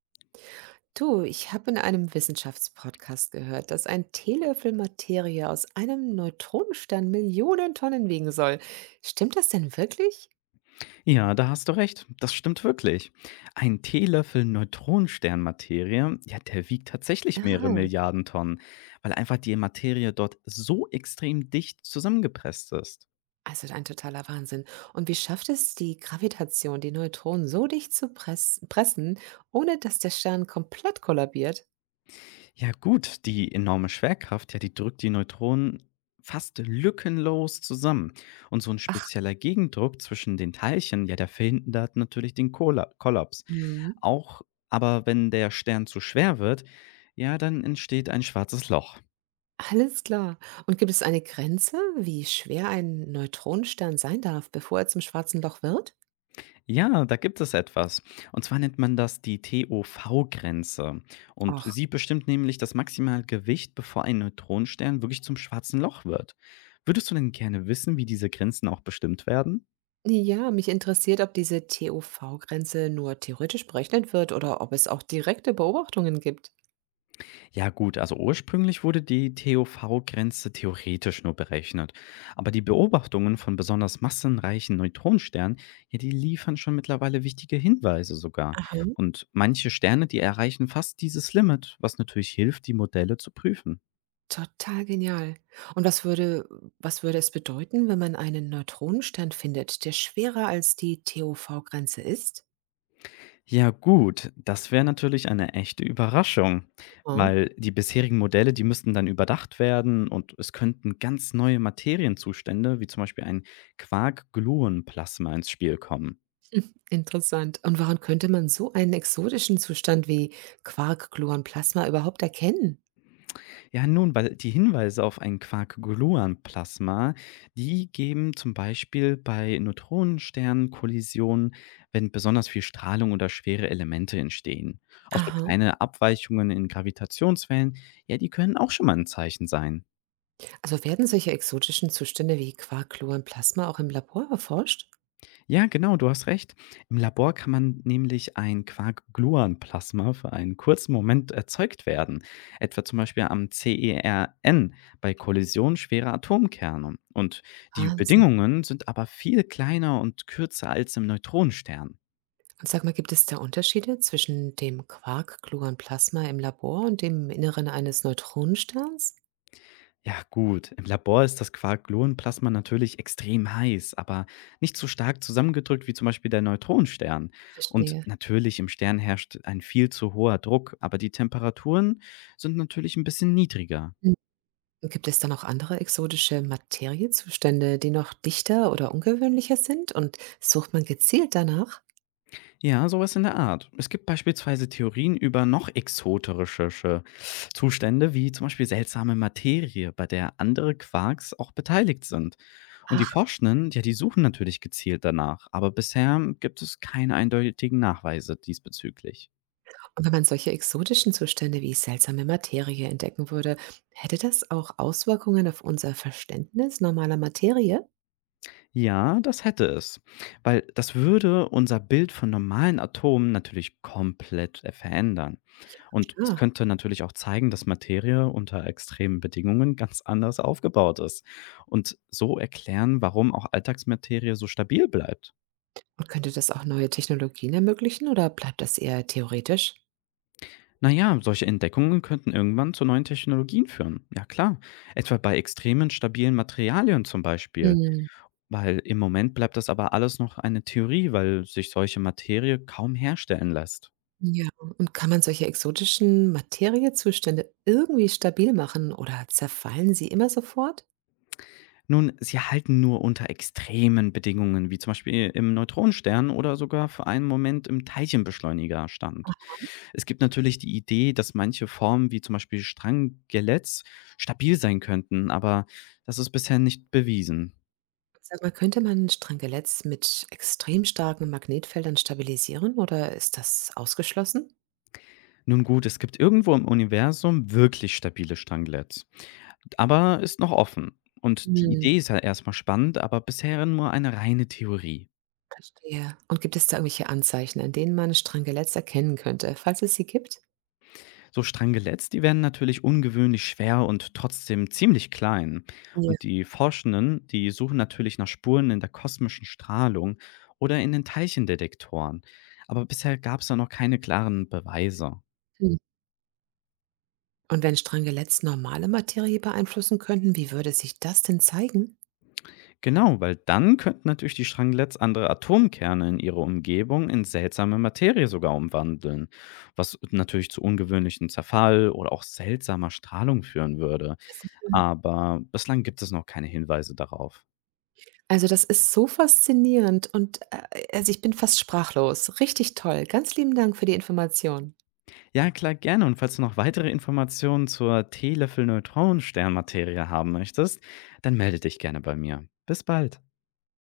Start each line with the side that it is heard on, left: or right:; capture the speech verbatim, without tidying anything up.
right: Du, ich habe in einem Wissenschaftspodcast gehört, dass ein Teelöffel Materie aus einem Neutronenstern Millionen Tonnen wiegen soll. Stimmt das denn wirklich?
left: Ja, da hast du recht. Das stimmt wirklich. Ein Teelöffel Neutronensternmaterie, ja, der wiegt tatsächlich mehrere
right: Ah,
left: Milliarden Tonnen, weil einfach die Materie dort so extrem dicht zusammengepresst ist.
right: also ein totaler Wahnsinn. Und wie schafft es die Gravitation, die Neutronen so dicht zu press pressen, ohne dass der Stern komplett kollabiert?
left: Ja, gut, die enorme Schwerkraft, ja, die drückt die Neutronen fast lückenlos zusammen. Und so ein spezieller Gegendruck zwischen den Teilchen, ja, der verhindert natürlich den Kolla- Kollaps.
right: Mhm.
left: Auch aber wenn der Stern zu schwer wird, ja, dann entsteht ein schwarzes Loch.
right: Alles klar. Und gibt es eine Grenze, wie schwer ein Neutronenstern sein darf, bevor er zum schwarzen Loch wird?
left: Ja, da gibt es etwas. Und zwar nennt man das die T O V-Grenze. Und sie bestimmt nämlich das maximale Gewicht, bevor ein Neutronenstern wirklich zum schwarzen Loch wird. Würdest du denn gerne wissen, wie diese Grenzen auch bestimmt werden?
right: Ja, mich interessiert, ob diese T O V-Grenze nur theoretisch berechnet wird oder ob es auch direkte Beobachtungen gibt.
left: Ja gut, also ursprünglich wurde die T O V-Grenze theoretisch nur berechnet. Aber die Beobachtungen von besonders massenreichen Neutronensternen, ja, die liefern schon mittlerweile wichtige Hinweise sogar.
right: Aha.
left: Und manche Sterne, die erreichen fast dieses Limit, was natürlich hilft, die Modelle zu prüfen.
right: Total genial. Und was würde, was würde es bedeuten, wenn man einen Neutronenstern findet, der schwerer als die T O V-Grenze ist?
left: Ja gut, das wäre natürlich eine echte Überraschung,
right: Ah,
left: weil die bisherigen Modelle, die müssten dann überdacht werden und es könnten ganz neue Materienzustände, wie zum Beispiel ein Quark-Gluon-Plasma ins Spiel kommen.
right: interessant. Und woran könnte man so einen exotischen Zustand wie Quark, Gluon, Plasma überhaupt erkennen?
left: Ja nun, weil die Hinweise auf ein Quark-Gluon-Plasma, die geben zum Beispiel bei Neutronensternkollisionen, wenn besonders viel Strahlung oder schwere Elemente entstehen. Auch so
right: Aha.
left: kleine Abweichungen in Gravitationswellen, ja, die können auch schon mal ein Zeichen sein.
right: Also werden solche exotischen Zustände wie Quark, Gluon, Plasma auch im Labor erforscht?
left: Ja, genau, du hast recht. Im Labor kann man nämlich ein Quark-Gluon-Plasma für einen kurzen Moment erzeugt werden, etwa zum Beispiel am CERN bei Kollision schwerer Atomkerne. Und die
right: Wahnsinn.
left: Bedingungen sind aber viel kleiner und kürzer als im Neutronenstern.
right: Und sag mal, gibt es da Unterschiede zwischen dem Quark Gluon Plasma im Labor und dem Inneren eines Neutronensterns?
left: Ja, gut. Im Labor ist das Quark-Gluon-Plasma natürlich extrem heiß, aber nicht so stark zusammengedrückt wie zum Beispiel der Neutronenstern. Und
right: Verstehe.
left: natürlich im Stern herrscht ein viel zu hoher Druck, aber die Temperaturen sind natürlich ein bisschen niedriger.
right: Mhm. Und gibt es da noch andere exotische Materiezustände, die noch dichter oder ungewöhnlicher sind? Und sucht man gezielt danach?
left: Ja, sowas in der Art. Es gibt beispielsweise Theorien über noch exoterischere Zustände, wie zum Beispiel seltsame Materie, bei der andere Quarks auch beteiligt sind. Und die
right: Ach,
left: Forschenden, ja, die suchen natürlich gezielt danach, aber bisher gibt es keine eindeutigen Nachweise diesbezüglich.
right: und wenn man solche exotischen Zustände wie seltsame Materie entdecken würde, hätte das auch Auswirkungen auf unser Verständnis normaler Materie?
left: Ja, das hätte es, weil das würde unser Bild von normalen Atomen natürlich komplett äh, verändern. Und es
right: Ja.
left: könnte natürlich auch zeigen, dass Materie unter extremen Bedingungen ganz anders aufgebaut ist und so erklären, warum auch Alltagsmaterie so stabil bleibt.
right: Und könnte das auch neue Technologien ermöglichen oder bleibt das eher theoretisch?
left: Naja, solche Entdeckungen könnten irgendwann zu neuen Technologien führen. Ja klar, etwa bei extremen stabilen Materialien zum Beispiel. Weil im Moment bleibt das aber alles noch eine Theorie, weil sich solche Materie kaum herstellen lässt.
right: Ja, und kann man solche exotischen Materiezustände irgendwie stabil machen oder zerfallen sie immer sofort?
left: Nun, sie halten nur unter extremen Bedingungen, wie zum Beispiel im Neutronenstern oder sogar für einen Moment im Teilchenbeschleuniger
right: Ah,
left: stand. Es gibt natürlich die Idee, dass manche Formen, wie zum Beispiel Strangeletts, stabil sein könnten, aber das ist bisher nicht bewiesen.
right: sag mal, könnte man Strangeletts mit extrem starken Magnetfeldern stabilisieren oder ist das ausgeschlossen?
left: Nun gut, es gibt irgendwo im Universum wirklich stabile Strangeletts, aber ist noch offen. Und die
right: Hm,
left: Idee ist ja erstmal spannend, aber bisher nur eine reine Theorie.
right: verstehe. Und gibt es da irgendwelche Anzeichen, an denen man Strangeletts erkennen könnte, falls es sie gibt?
left: So Strangeletts, die werden natürlich ungewöhnlich schwer und trotzdem ziemlich klein.
right: Ja.
left: Und die Forschenden, die suchen natürlich nach Spuren in der kosmischen Strahlung oder in den Teilchendetektoren. Aber bisher gab es da noch keine klaren Beweise.
right: Hm. Und wenn Strangeletts normale Materie beeinflussen könnten, wie würde sich das denn zeigen?
left: Genau, weil dann könnten natürlich die Strangeletts andere Atomkerne in ihrer Umgebung in seltsame Materie sogar umwandeln, was natürlich zu ungewöhnlichem Zerfall oder auch seltsamer Strahlung führen würde.
right: Ja, sicher.
left: Aber bislang gibt es noch keine Hinweise darauf.
right: Also, das ist so faszinierend und, äh, also, ich bin fast sprachlos. Richtig toll. Ganz lieben Dank für die Information.
left: Ja, klar, gerne. Und falls du noch weitere Informationen zur Teelöffel-Neutronensternmaterie haben möchtest, dann melde dich gerne bei mir. Bis bald.